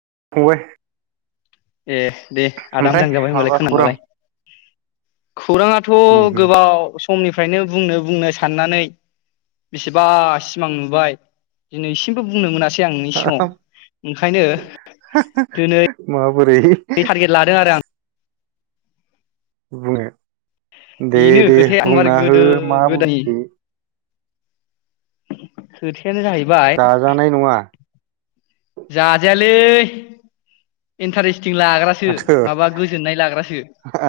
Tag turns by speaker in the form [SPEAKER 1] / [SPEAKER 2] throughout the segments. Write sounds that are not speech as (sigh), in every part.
[SPEAKER 1] (unintelligible)
[SPEAKER 2] ए दे आदा
[SPEAKER 1] ओमफ्राय
[SPEAKER 2] मोजां जाबाय होमबालाय
[SPEAKER 1] माबा खौरां
[SPEAKER 2] खोनाबालाय खौराङाथ'
[SPEAKER 1] उम
[SPEAKER 2] गोबाव समनिफ्रायनो बुंनो बुंनो। साननानै बेसेबा सिमां नुबाय दिनैसिमबो बुंनो मोनाखै। सै आंनि सिगाव ओंखायनो दोनै
[SPEAKER 1] बुरै। बुंनो। दे
[SPEAKER 2] बेनो
[SPEAKER 1] दे
[SPEAKER 2] खोथाया एखमबारे
[SPEAKER 1] बुंना हो
[SPEAKER 2] गोदो
[SPEAKER 1] मा
[SPEAKER 2] गोदायनि
[SPEAKER 1] बुसथु।
[SPEAKER 2] (unintelligible)
[SPEAKER 1] जाजानाय नङा।
[SPEAKER 2] जाजायालै इन्टारेस्ट। मिथिं लाग्रासो
[SPEAKER 1] माथो
[SPEAKER 2] माबा गोजोननाय लाग्रासो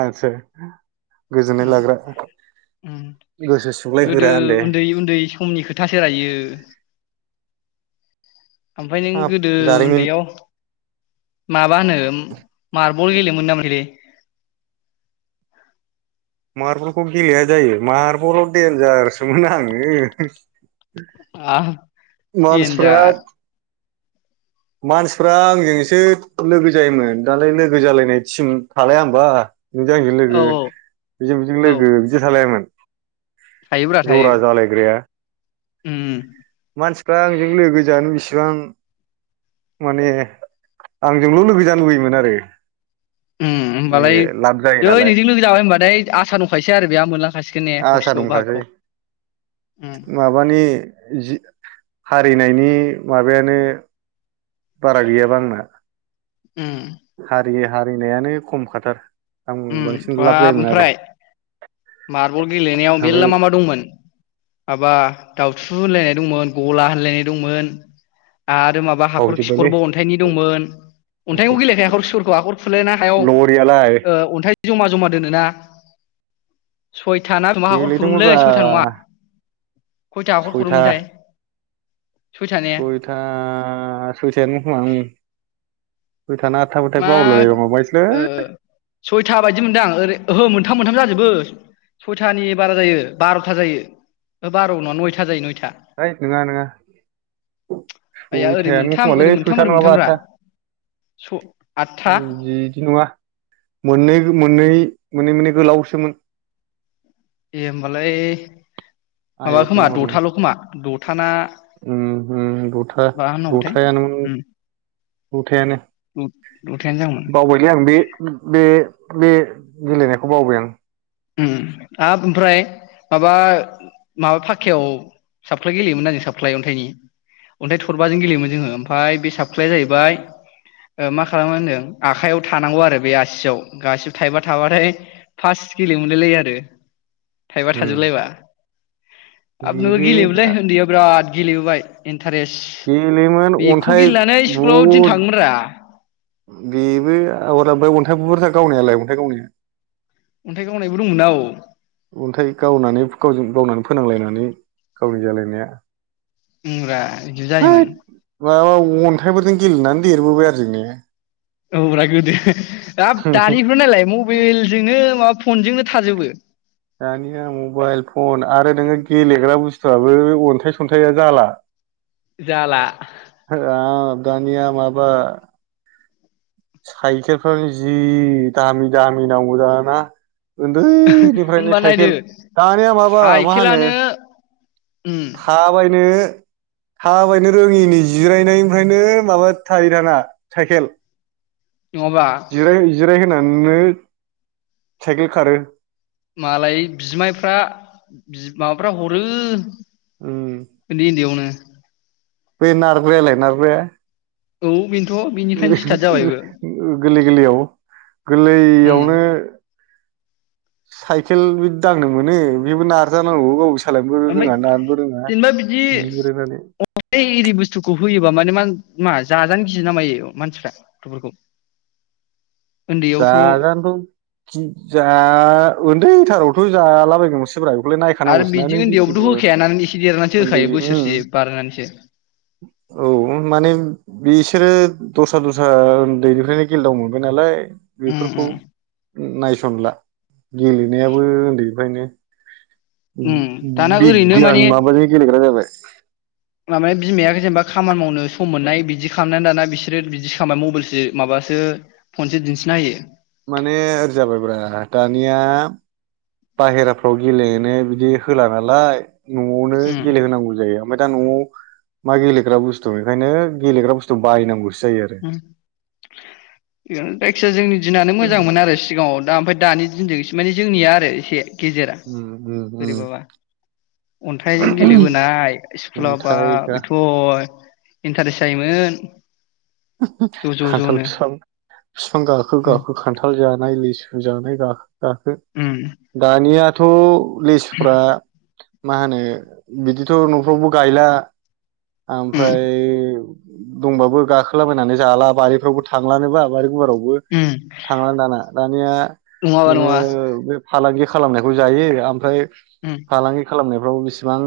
[SPEAKER 1] आदसा गोजोननाय
[SPEAKER 2] उम
[SPEAKER 1] लाग्रा
[SPEAKER 2] उम
[SPEAKER 1] गोसो
[SPEAKER 2] गोदो
[SPEAKER 1] सुग्लायहोग्रा होनदो
[SPEAKER 2] उन्दै उन्दै समनि खोथा सो रा यियो। ओमफाय नो
[SPEAKER 1] अ जारिमिन
[SPEAKER 2] माबा होनो मार्बल गेलेनो मोनोना मोनाखैलै?
[SPEAKER 1] मार्बलखौ गेलेया जायो मार्बलाव देनजारसोमोन आङो।
[SPEAKER 2] (unintelligible)
[SPEAKER 1] मानसिफ्रा
[SPEAKER 2] देनजार
[SPEAKER 1] मानसिफ्रा आंजोंसो लोगो जायोमोन, दालाय लोगो जालायनाय टिम थालाया होमबा। नोंजों आंजों
[SPEAKER 2] औ
[SPEAKER 1] लोगो, बेजों बेजों
[SPEAKER 2] औ
[SPEAKER 1] लोगो बिदि थालायामोन।
[SPEAKER 2] थायोब्रा थायो
[SPEAKER 1] ज'रा जालायग्राया।
[SPEAKER 2] उम
[SPEAKER 1] मानसिफ्रा आंजों लोगो जानो बिसि जां माने आंजोंल' लोगो जानो लुबैयोमोन आरो।
[SPEAKER 2] उम
[SPEAKER 1] माने
[SPEAKER 2] होमबालाय
[SPEAKER 1] लाब जायो
[SPEAKER 2] जै
[SPEAKER 1] नालाय
[SPEAKER 2] नोंजों लोगो जाबाय होनबा थाय आसा दंखायोसै आरो बेहा मोनलां
[SPEAKER 1] आसा दंखासै,
[SPEAKER 2] उम
[SPEAKER 1] माबानि जि हारिनायनि माबायानो बारा गैयाबा आंना।
[SPEAKER 2] उम
[SPEAKER 1] हारि हारिनायानो खमखाथार। आं
[SPEAKER 2] उम
[SPEAKER 1] बांसिन लाब
[SPEAKER 2] बाब
[SPEAKER 1] जायोमोन आरो।
[SPEAKER 2] ओमफ्राय मार्बल गेलेनायाव मेरला
[SPEAKER 1] ओमफ्राय
[SPEAKER 2] मा मा दंमोन? माबा दावथु होनलायनाय दंमोन ग'ला होनलायनाय दंमोन। आरो माबा हाखर
[SPEAKER 1] बावजोब्बायलै
[SPEAKER 2] खिखरबो अन्थाइनि दंमोन, अन्थाइखौ गेलेखायाखै हाखर खिखरखौ हाखर खुलायना हायाव
[SPEAKER 1] लरियालाय
[SPEAKER 2] ओ अन्थाइ ज'मा ज'मा दोनोना। सयथा ना मा हाखर खुरोमलै,
[SPEAKER 1] गेलेदोंमोनब्रा
[SPEAKER 2] सयथा नङा खयथा हाखर
[SPEAKER 1] सयथा
[SPEAKER 2] खुरोमोनथाय?
[SPEAKER 1] सयथा सयथायानोमोन खोमा उम।
[SPEAKER 2] मा ओ
[SPEAKER 1] है
[SPEAKER 2] सयथा बायदि मोनदों आं ओरै ओहो मोनथाम मोनथाम जाजोबो सयथानि बारा जायो बार'था जायो ओ बार नङा नयथा जायो नयथा।
[SPEAKER 1] ओइद नोङा नोङा
[SPEAKER 2] आइया ओरै
[SPEAKER 1] सयथायानो
[SPEAKER 2] मोनथाम
[SPEAKER 1] खोमालै
[SPEAKER 2] ओरै मोनथाम
[SPEAKER 1] सयथा
[SPEAKER 2] ओरै
[SPEAKER 1] नङाबा
[SPEAKER 2] मोनथामब्रा
[SPEAKER 1] आदथा।
[SPEAKER 2] स आदथा
[SPEAKER 1] बिदि नङा मोननै मोन नै मोननै मोननै गोलावसोमोन।
[SPEAKER 2] ए होमबालाय माबा
[SPEAKER 1] आयत
[SPEAKER 2] खोमा
[SPEAKER 1] महरनि
[SPEAKER 2] द'थाल' खोमा द
[SPEAKER 1] उम उम दथा
[SPEAKER 2] मा होननांगौथाय
[SPEAKER 1] दथा
[SPEAKER 2] उम
[SPEAKER 1] दथायानो
[SPEAKER 2] दथायानो जागौमोन
[SPEAKER 1] बावबायलै आं बे बे बे गेलेनायखौ बावबाय आं।
[SPEAKER 2] उम आब ओमफ्राय माबा माबा फाखायाव साफख्लाय गेलेयोमोन ना जों साफख्लाय अन्थाइनि अन्थाइ थरबाजों गेलेयोमोन जोङो ओमफाय बे साफख्लाया जाहैबाय मा खालामो होनदों आखायाव थानांगौ आरो बे आसियाव गासिबो थाइबा थाबाथाय फास्ट। गेलेनोमोनलायलायो आरो। थाइबा
[SPEAKER 1] उम
[SPEAKER 2] थाजोबलायबा। आब नोंबो
[SPEAKER 1] बेबो
[SPEAKER 2] गेलेयोमोन लै उन्दैयाव बिराद गेलेबोबाय एन। टारेस्ट
[SPEAKER 1] गेलेयोमोन
[SPEAKER 2] बेखौ
[SPEAKER 1] अन्थाइ
[SPEAKER 2] गेलेनानै स्कुलाव दिन
[SPEAKER 1] बुहुद
[SPEAKER 2] थाङोमोन रा।
[SPEAKER 1] बेबो आगर ओमफाय अन्थाइ बुरजा गावनायालाय अन्थाइ गावनाया।
[SPEAKER 2] अन्थाइ गावनायबो दंमोन ना औ।
[SPEAKER 1] अन्थाइ गावनानै फो गावजो गावनानै फोनांलायनानै गावनि जालायनाया।
[SPEAKER 2] ओमब्रा बिदि जायोमोन।
[SPEAKER 1] हैद माबा अन्थाइफोरजों गेलेनानै देरबोबाय आरो जों ने।
[SPEAKER 2] औ ब्रा गोदो हाब दानिफ्रा नालाय मबाइलजोंनो माबा फनजोंनो थाजोबो।
[SPEAKER 1] दानिया मबाइल फ्राबो अन्थाइ सन्थाइआ जाला।
[SPEAKER 2] जाला।
[SPEAKER 1] हाब 'दानिया माबा' साइखेलफ्रानो जि दामि दामि नांगौ दाना ना? उन्दैनिफ्रायनो
[SPEAKER 2] होमबा नायदो
[SPEAKER 1] साइकेल दानिया माबा मा होनो
[SPEAKER 2] साइकेलानो उम
[SPEAKER 1] थाबायनो थाबायनो रोङिनि जिरायनायनिफ्रायनो माबा थायो थाना साइखेल।
[SPEAKER 2] नङाबा
[SPEAKER 1] जिराय जिराय। होननो साइकेल खारो।
[SPEAKER 2] मालाय बिमायफ्रा बि माबाफ्रा हरो।
[SPEAKER 1] उम
[SPEAKER 2] उन्दै उन्दैआवनो।
[SPEAKER 1] बे नारग्रालाय नारग्राया?
[SPEAKER 2] औ। बेनोथ' बिनिफ्रायनो स्टार्ट जाबायबो
[SPEAKER 1] गोलै गोलैयाव
[SPEAKER 2] उम
[SPEAKER 1] गोरलैयावनो साइकेल बि दांनो मोनो बेबो नारजानांगौ गावस।
[SPEAKER 2] ओमफ्राय जेनेबा बिदि
[SPEAKER 1] बिग्रोनानै
[SPEAKER 2] अ इरि बुस्थुखौ होयोबा माने मा मा जाजानो गियो ना मायो? मानसिफ्रा गथ'फोरखौ। उन्दैयावथ'
[SPEAKER 1] जागानथ' खि जा उन्दै रावथ' जालाबाय गौमोनसो। फोरा बेखौलाय
[SPEAKER 2] आरो
[SPEAKER 1] नायखानांगौसना
[SPEAKER 2] बिदि
[SPEAKER 1] नों जेखिबो
[SPEAKER 2] उन्दैयावबोथ' होखायाना एसे देरनानैसो
[SPEAKER 1] उन्दै
[SPEAKER 2] होखायो बोसोरसे बारनानैसो
[SPEAKER 1] औ माने बिसोरो दस्रा दस्रा उन्दैनिफ्रायनो गेलेदाव मोनबाय नालाय
[SPEAKER 2] उम
[SPEAKER 1] बेफोरखौ
[SPEAKER 2] उम
[SPEAKER 1] नायसनला गेलेनायाबो उन्दैनिफ्रायनो
[SPEAKER 2] उम दाना ओरैनो
[SPEAKER 1] बिगियान
[SPEAKER 2] माने
[SPEAKER 1] माबाजों गेलेग्रा जाबाय
[SPEAKER 2] माबाया बिमाया जेनेबा खामानि मावनो सम मोननाय बिदि खालामनानै दाना बिसोरो बिदि खालामबाय मबाइलसो माबासो फनसो दिन्थिनो होयो
[SPEAKER 1] माने ओरै जाबायब्रा दानिया बाहेराफ्राव गेलेनो बिदि होला नालाय न'आवनो
[SPEAKER 2] उम
[SPEAKER 1] गेलेहोनांगौ जायो ओमफ्राय दा न'आव मा गेलेग्रा बुस्थु बेंखायनो गेलेग्रा बुस्थु बायनांगौसो जायो आरो
[SPEAKER 2] होम थिगानो जायखिजाया जोंनि दिनानो मोजांमोनो आरो सिगाङाव दा ओमफ्राय दानि दिनजों एसे माने जोंनिया आरो एसे गेजेरा बोरैबाबा अन्थाइजों गेलेबोनाय स्कुला बा
[SPEAKER 1] ओमफ्राय
[SPEAKER 2] बेथ' इन्टारेस जायोमोन ज' ज'
[SPEAKER 1] खान्थाल
[SPEAKER 2] ज'नो
[SPEAKER 1] फिफां फिफां गाखो
[SPEAKER 2] उम
[SPEAKER 1] गाखो खान्थाल जानाय लिसु जानाय गाखो गाखो
[SPEAKER 2] उम
[SPEAKER 1] दानिया थ' पुलिसफोरा मा होनो बिदिथ' न'फ्रावबो गायला
[SPEAKER 2] उम
[SPEAKER 1] ओमफ्राय दंबाबो गाखो खोला बायनानै जाला बारिफ्रावबो थांलानोबा बारि गुवाराव बो
[SPEAKER 2] उम
[SPEAKER 1] थांलानो दाना दानिया
[SPEAKER 2] नङाबा
[SPEAKER 1] नोङो
[SPEAKER 2] नङा
[SPEAKER 1] बे फालांगि खालामनायखौ जायो ओमफ्राय
[SPEAKER 2] उम
[SPEAKER 1] फालांगि खालामनाय फ्राव बिसेबां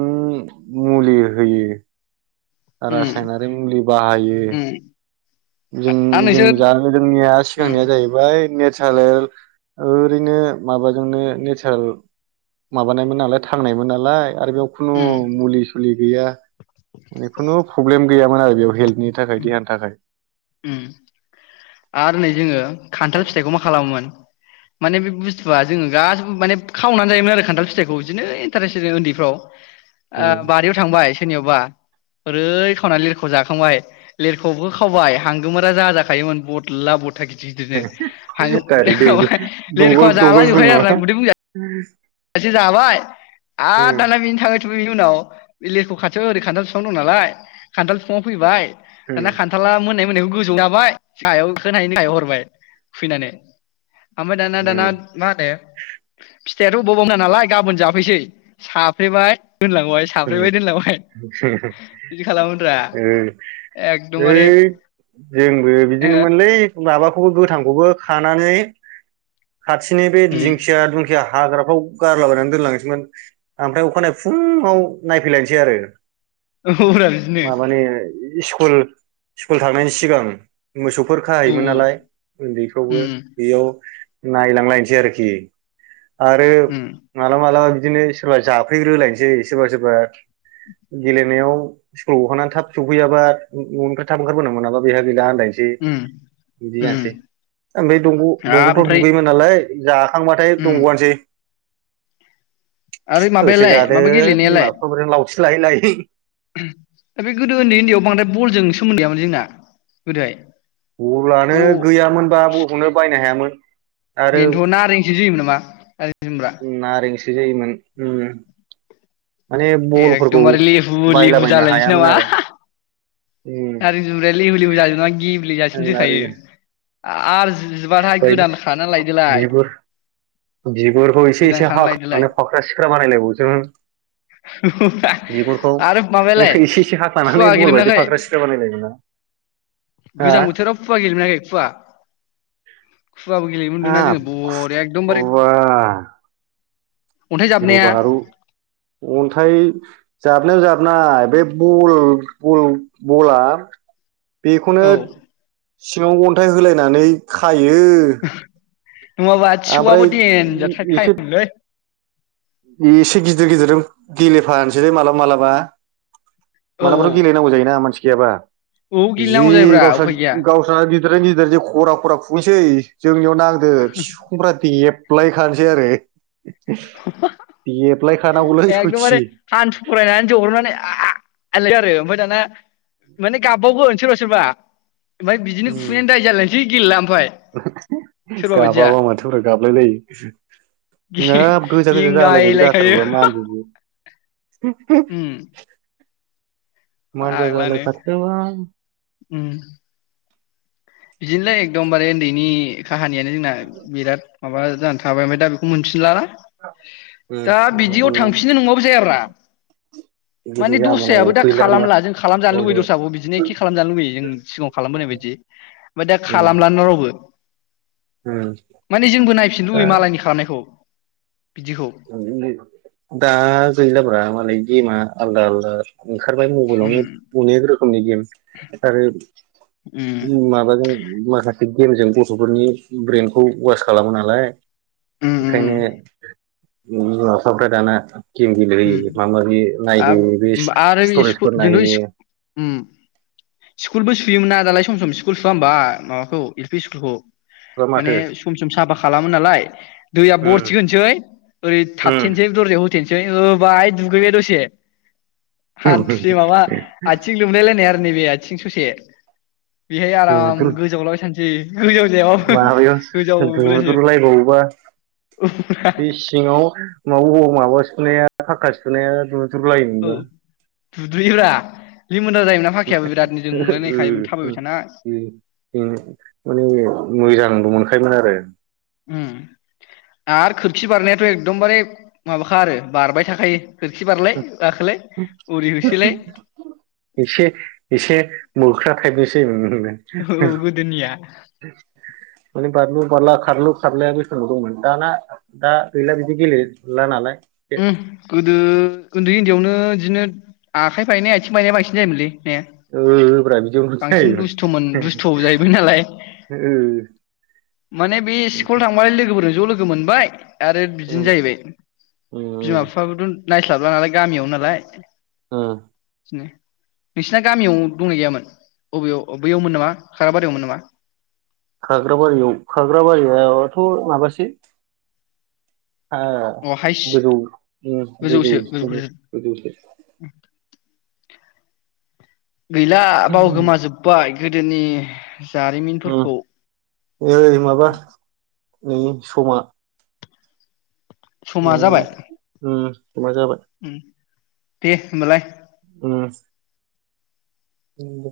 [SPEAKER 1] मुलि होयो।
[SPEAKER 2] उम
[SPEAKER 1] रासायनारि मुलि बाहायो
[SPEAKER 2] उम आरो नोंसोर
[SPEAKER 1] जों-जों-जानो जोंनिया
[SPEAKER 2] उम
[SPEAKER 1] सिगांनिया जाहैबाय नेस थालेर ओरैनो माबाजोंनो नेसारेल माबानायमोन नालाय थांनायमोन नालाय आरो बेयाव खुनु
[SPEAKER 2] उम
[SPEAKER 1] मुलि सुलि गैया जिखुनु फ्रब्लेम गैयामोन आरो बेयाव हेल नि थाखाय देहानि थाखाय
[SPEAKER 2] उम आरो नै जोङो खान्थाल फिथाइखौ मा खालामोमोन माने बे बुस्थुआ जोङो गासिबो माने खावनानै जायोमोन आरो खान्थाल फिथाइखौ बिदिनो इन्टारेस (unintelligible) उन्दैफ्राव
[SPEAKER 1] उम।
[SPEAKER 2] ओ बारियाव थांबाय सोरनियावबा ओरै खावनानै लिरख' जाखांबाय लिरख'बो खावबाय हांगोमोरा जा जाखायोमोन बथला बथ गिदिर गिदिरनो हां
[SPEAKER 1] डाइरेक्ट
[SPEAKER 2] (unintelligible)
[SPEAKER 1] दंग'
[SPEAKER 2] लेरख' जालां
[SPEAKER 1] दंग' ज्रुम
[SPEAKER 2] जोबखायो आरो ना
[SPEAKER 1] नङा
[SPEAKER 2] उदै बुंजा (unintelligible) जाबाय आ दा
[SPEAKER 1] उम
[SPEAKER 2] बेनो थाङै थु ङै नि नाव बे लेरख' खाथियाव ओरै खान्थाल फिफां दं नालाय खान्थाल फिफाङाव फैबाय
[SPEAKER 1] उम
[SPEAKER 2] दाना खान्थाला मोननाय मोननाय गोजौ जाबाय सायाव खोनायनि सायाव हरबाय (unintelligible) ओमफाय दाना दाना
[SPEAKER 1] उम
[SPEAKER 2] मा होनो फिथाइआथ' बबाव ना नालाय गाबोन जाफैसै साफ्रेबाय दोनलांबाय
[SPEAKER 1] उम
[SPEAKER 2] साफ्रेबाय दोनलांबाय
[SPEAKER 1] ओ
[SPEAKER 2] बिदि खालामोब्रा एकदमबारे
[SPEAKER 1] हैइ जोंबो
[SPEAKER 2] ओ
[SPEAKER 1] बिदिनोमोनलै माबाखौबो गोथांखौबो खानानै खाथिनि बे
[SPEAKER 2] उम
[SPEAKER 1] दिंखिया दंखिया हाग्राफ्राव गारलाबायनानै दोनलांसैमोन ओमफ्राय अखानायै फुङाव नायफैलायसै आरो
[SPEAKER 2] औ रा बिदिनो
[SPEAKER 1] कुल स्कुल थांनायनि सिगां मोसौफोर
[SPEAKER 2] औ
[SPEAKER 1] खाहायोमोन नालाय उन्दैफ्रावबो
[SPEAKER 2] उम
[SPEAKER 1] बेयाव नायलांलायनोसै आरोखि आरो
[SPEAKER 2] उम
[SPEAKER 1] मालाबा मालाबा बिदिनो सोरबा जाफैग्रोलायनोसै सोरबा सोरबा गेलेनायाव स्कुल गखांना थाब सफैयाबा न'निफ्राय थाब ओंखारबोनो मोनाबा बेहा गैला नोसै
[SPEAKER 2] उम
[SPEAKER 1] बिदि
[SPEAKER 2] उम
[SPEAKER 1] जानोसै ओमफ्राय दंग'
[SPEAKER 2] हाब
[SPEAKER 1] दंगफ्राव
[SPEAKER 2] ओमफ्राय
[SPEAKER 1] दुगैयोमोन नालाय जाखांबाथाय दंग'आनोसै
[SPEAKER 2] आरोै
[SPEAKER 1] होसो
[SPEAKER 2] माबायालाय
[SPEAKER 1] जादो
[SPEAKER 2] माबा गेले
[SPEAKER 1] बिमा फानिफ्राय लाव थि लायै लायै
[SPEAKER 2] दा बे गोदो उन्दै उन्दैआव बांद्राय बलजों सोमोन्दो गैयामोन जोंना गोदोहाय ब
[SPEAKER 1] अब्लानो गैयामोनबा बलखौनो बायनो हायामोन (inaudible)
[SPEAKER 2] बेनोथ' नारेंसो जोयोमोन नामा नारें जोमब्रा।
[SPEAKER 1] जो जोयोमोन उम उम।
[SPEAKER 2] एदबारे लिहु लिहु
[SPEAKER 1] बायलाबायनो
[SPEAKER 2] जालायनोसै
[SPEAKER 1] हायामोन
[SPEAKER 2] नामा
[SPEAKER 1] आरो उम
[SPEAKER 2] नारि जु लिहु लिहु जाजोबना गेब ब्ले जासिम जोखायो। आ आरो जोबाथाय
[SPEAKER 1] बै
[SPEAKER 2] गोदान खाना लायदोलाय
[SPEAKER 1] बिगुर बिगुरखौ एसे
[SPEAKER 2] गोदान
[SPEAKER 1] एसे
[SPEAKER 2] खाना लायदोलाय
[SPEAKER 1] हाख्लानानै फाख्रा सिख्रा बानायलायबावोसोमोन बिगुरखौ
[SPEAKER 2] आरो माबायालाय
[SPEAKER 1] बैखौ एसे एसे
[SPEAKER 2] फुवा
[SPEAKER 1] हाख्लानानै
[SPEAKER 2] गेलेनो
[SPEAKER 1] बलबायदि
[SPEAKER 2] मोनाखै
[SPEAKER 1] फाख्रा सिख्रा बानायलायोमोन ना हा
[SPEAKER 2] गोजां बोथोराव फुवा गेलेनो मोनाखै फुवा? फुवाबो गेलेयोम मोनदों ना जोङो
[SPEAKER 1] हाब
[SPEAKER 2] बरिया एकदमबारे
[SPEAKER 1] बा
[SPEAKER 2] अन्थाइ
[SPEAKER 1] गिरु
[SPEAKER 2] जाबनाया
[SPEAKER 1] बारु अन्थाय जाबनायाना जाब नाय बे बल बल बला बेखौनो।
[SPEAKER 2] औ
[SPEAKER 1] सिङाव अन्थाइ होलायनानै खायो यो
[SPEAKER 2] नङाबा थिसौआबो
[SPEAKER 1] एसे
[SPEAKER 2] देनजाथाराखायोमलै।
[SPEAKER 1] एसे गिदिर गिदिरजों गेलेफानोसै दै माबलाबा मालाबा।
[SPEAKER 2] औ
[SPEAKER 1] मालाबा गेले नागौ जायोना मानसि गियाब्रा
[SPEAKER 2] औ
[SPEAKER 1] जि
[SPEAKER 2] गेलेनांगौ जायोब्रा
[SPEAKER 1] गावसा
[SPEAKER 2] उफाय गैया
[SPEAKER 1] गावसा गे गिदिर गिदिर ज खरा खरा खुंनोसै। जोंनियाव नांदो बिफुंफ्रा देब। बुलाय खानोसै आरो। (unintelligible)
[SPEAKER 2] एखदमारे
[SPEAKER 1] सयथि
[SPEAKER 2] हान्थु फरायनानै जहरनानै आल आरो। इफाय दाना माने गाबबिवगोन। सोरबा सोरबा। ओमफ्राय बिदिनो खुबैनानै दाय जालायनोसै गेलेला ओमफ्राय
[SPEAKER 1] उम
[SPEAKER 2] सोरबा बायदिया
[SPEAKER 1] गाबाबा माथोफ गाबलाय लायो
[SPEAKER 2] गे-
[SPEAKER 1] हाब गोजा गोजा जालायनायबो
[SPEAKER 2] गेंगायलायखायो
[SPEAKER 1] जाथारबो मानहोनजोबो।
[SPEAKER 2] उम
[SPEAKER 1] (unintelligible) मानजा जालाय
[SPEAKER 2] फाग्लानो
[SPEAKER 1] रायदों दां
[SPEAKER 2] उम बिदिनोलै एकदमबारे ओन्दैनि काहानियानो जोंना बिराद माबा जा थाबाय दा ओमफ्राय दा मोनफिनलाना? दा बिदियाव
[SPEAKER 1] बेबायदि
[SPEAKER 2] थांफिननो नंबाबो जायाब्रा। माने
[SPEAKER 1] जाबावनांगौ
[SPEAKER 2] दस्रायाबो दा
[SPEAKER 1] गैला मा
[SPEAKER 2] खालामला जों खालामजानो लुबैयो दस्रखौबो बिदिनो खि खालामजानो लुबैयो जों सिगाङाव खालामबोनाय बायदि। दा खालामलानो रावबो। (unintelligible) माने जोंबो नायफिन लुबै
[SPEAKER 1] दा
[SPEAKER 2] मालायनि खालामनायखौ। बिदिखौ
[SPEAKER 1] (unintelligible) दा गैलाब्रा मालाय गेमा आलदा आलदा ओंखारबाय मबाइलावनो
[SPEAKER 2] उम
[SPEAKER 1] अनेक रोखोमनि गेम आरो
[SPEAKER 2] उम
[SPEAKER 1] उ माबाजों माखासे। गेमजों गथ'फोरनि ब्रेनखौ वास खालामो नालाय।
[SPEAKER 2] उम उम
[SPEAKER 1] ओखायनो (unintelligible) दाना गेम गेले
[SPEAKER 2] उम
[SPEAKER 1] होयो माबा माबि नायदो
[SPEAKER 2] आब
[SPEAKER 1] बे
[SPEAKER 2] आरो स्कुल
[SPEAKER 1] स्टरेजफोर
[SPEAKER 2] जोंथ'
[SPEAKER 1] नायहैयो
[SPEAKER 2] स्कुल उम स्कुलबो सुयोमोन ना दालाय सम स्कुल सुआ होमबा माबाखौ एल पि स्कुल खौ
[SPEAKER 1] बा
[SPEAKER 2] माने
[SPEAKER 1] माथो
[SPEAKER 2] सम सम साफा खालामो नालाय दैया
[SPEAKER 1] उम
[SPEAKER 2] बरथिगोनोसै ओरै
[SPEAKER 1] उम
[SPEAKER 2] थाथथनोसै दरजायाव होथनोसै दै होबाय दुगैबाय दसे हान्थुसे माबा आथिं लोमलाय लायनाय आरो नैबे आथिं स'से बेहाय आराम
[SPEAKER 1] दुद्रु
[SPEAKER 2] गोजाव लाबाय थान सै
[SPEAKER 1] माबायाव दुद्रुलायबावोबा बे सिङाव माबा बबाव माबासुनाया फाक्का सुनाया दु द्रुलायो
[SPEAKER 2] औ
[SPEAKER 1] मोनबा
[SPEAKER 2] दुद्रुयोब्रा लिमोनद्रा जायोमोनना फाखायाबो
[SPEAKER 1] (unintelligible)
[SPEAKER 2] बिरादनो जोंलायलायखायोमोन थाबायबाय थाना
[SPEAKER 1] माने मोजां (unintelligible) फाय मोन आरो
[SPEAKER 2] उम आरो खोरखि बारनायाथ' एकदमबारे माबाखा आरो बारबाय थाखायो खोरखि बारलाय गाखोलाय ओरै होसोलाय
[SPEAKER 1] (unintelligible) एसे एसे मोख्रा थाइपनिसो
[SPEAKER 2] औ गोदोनिया
[SPEAKER 1] माने बारलु बारला खारलु खारलाया बेसनाव दंमोन दाना दा गैला बिदि गेलेला नालाय
[SPEAKER 2] उम्म गोदो उन्दै उन्दैयावनो बिदिनो आखाइ बायनाय आथिं बायनाया बांसिन जायोमोनलै। ने
[SPEAKER 1] ओ
[SPEAKER 2] बांसिन दुस्थ'मोन दुस्थ' जाहैबाय नालाय माने बे स्कुल थांबालाय लोगोफोरजों ज' लोगो मोनबाय आरो बिदिनो
[SPEAKER 1] उम उम
[SPEAKER 2] जाहैबाय
[SPEAKER 1] उम
[SPEAKER 2] बिमा बिफाबोथ' नायस्लाबला नालाय गामियाव नालाय
[SPEAKER 1] ओ
[SPEAKER 2] नो नोंसिना गामियाव दंनाय गैयामोन? बबेयाव बैयावमोन नामा खाराबारियावमोन नामा?
[SPEAKER 1] खाग्राबारियाव खाग्राबारियाथ' माबासो हा
[SPEAKER 2] अ हाइस
[SPEAKER 1] गोजौ गोजौ
[SPEAKER 2] गोजौसो गोजौफोरसो
[SPEAKER 1] गोजौसो
[SPEAKER 2] गैला बाव
[SPEAKER 1] उम
[SPEAKER 2] गोमाजोब्बाय गो दोनि जारिमिनफोरखौ
[SPEAKER 1] ऐ माबा नै समा ओ
[SPEAKER 2] समा जाबाय
[SPEAKER 1] ओ समा जाबाय।
[SPEAKER 2] उम दे होनबालाय।
[SPEAKER 1] उम्म उम्म दे।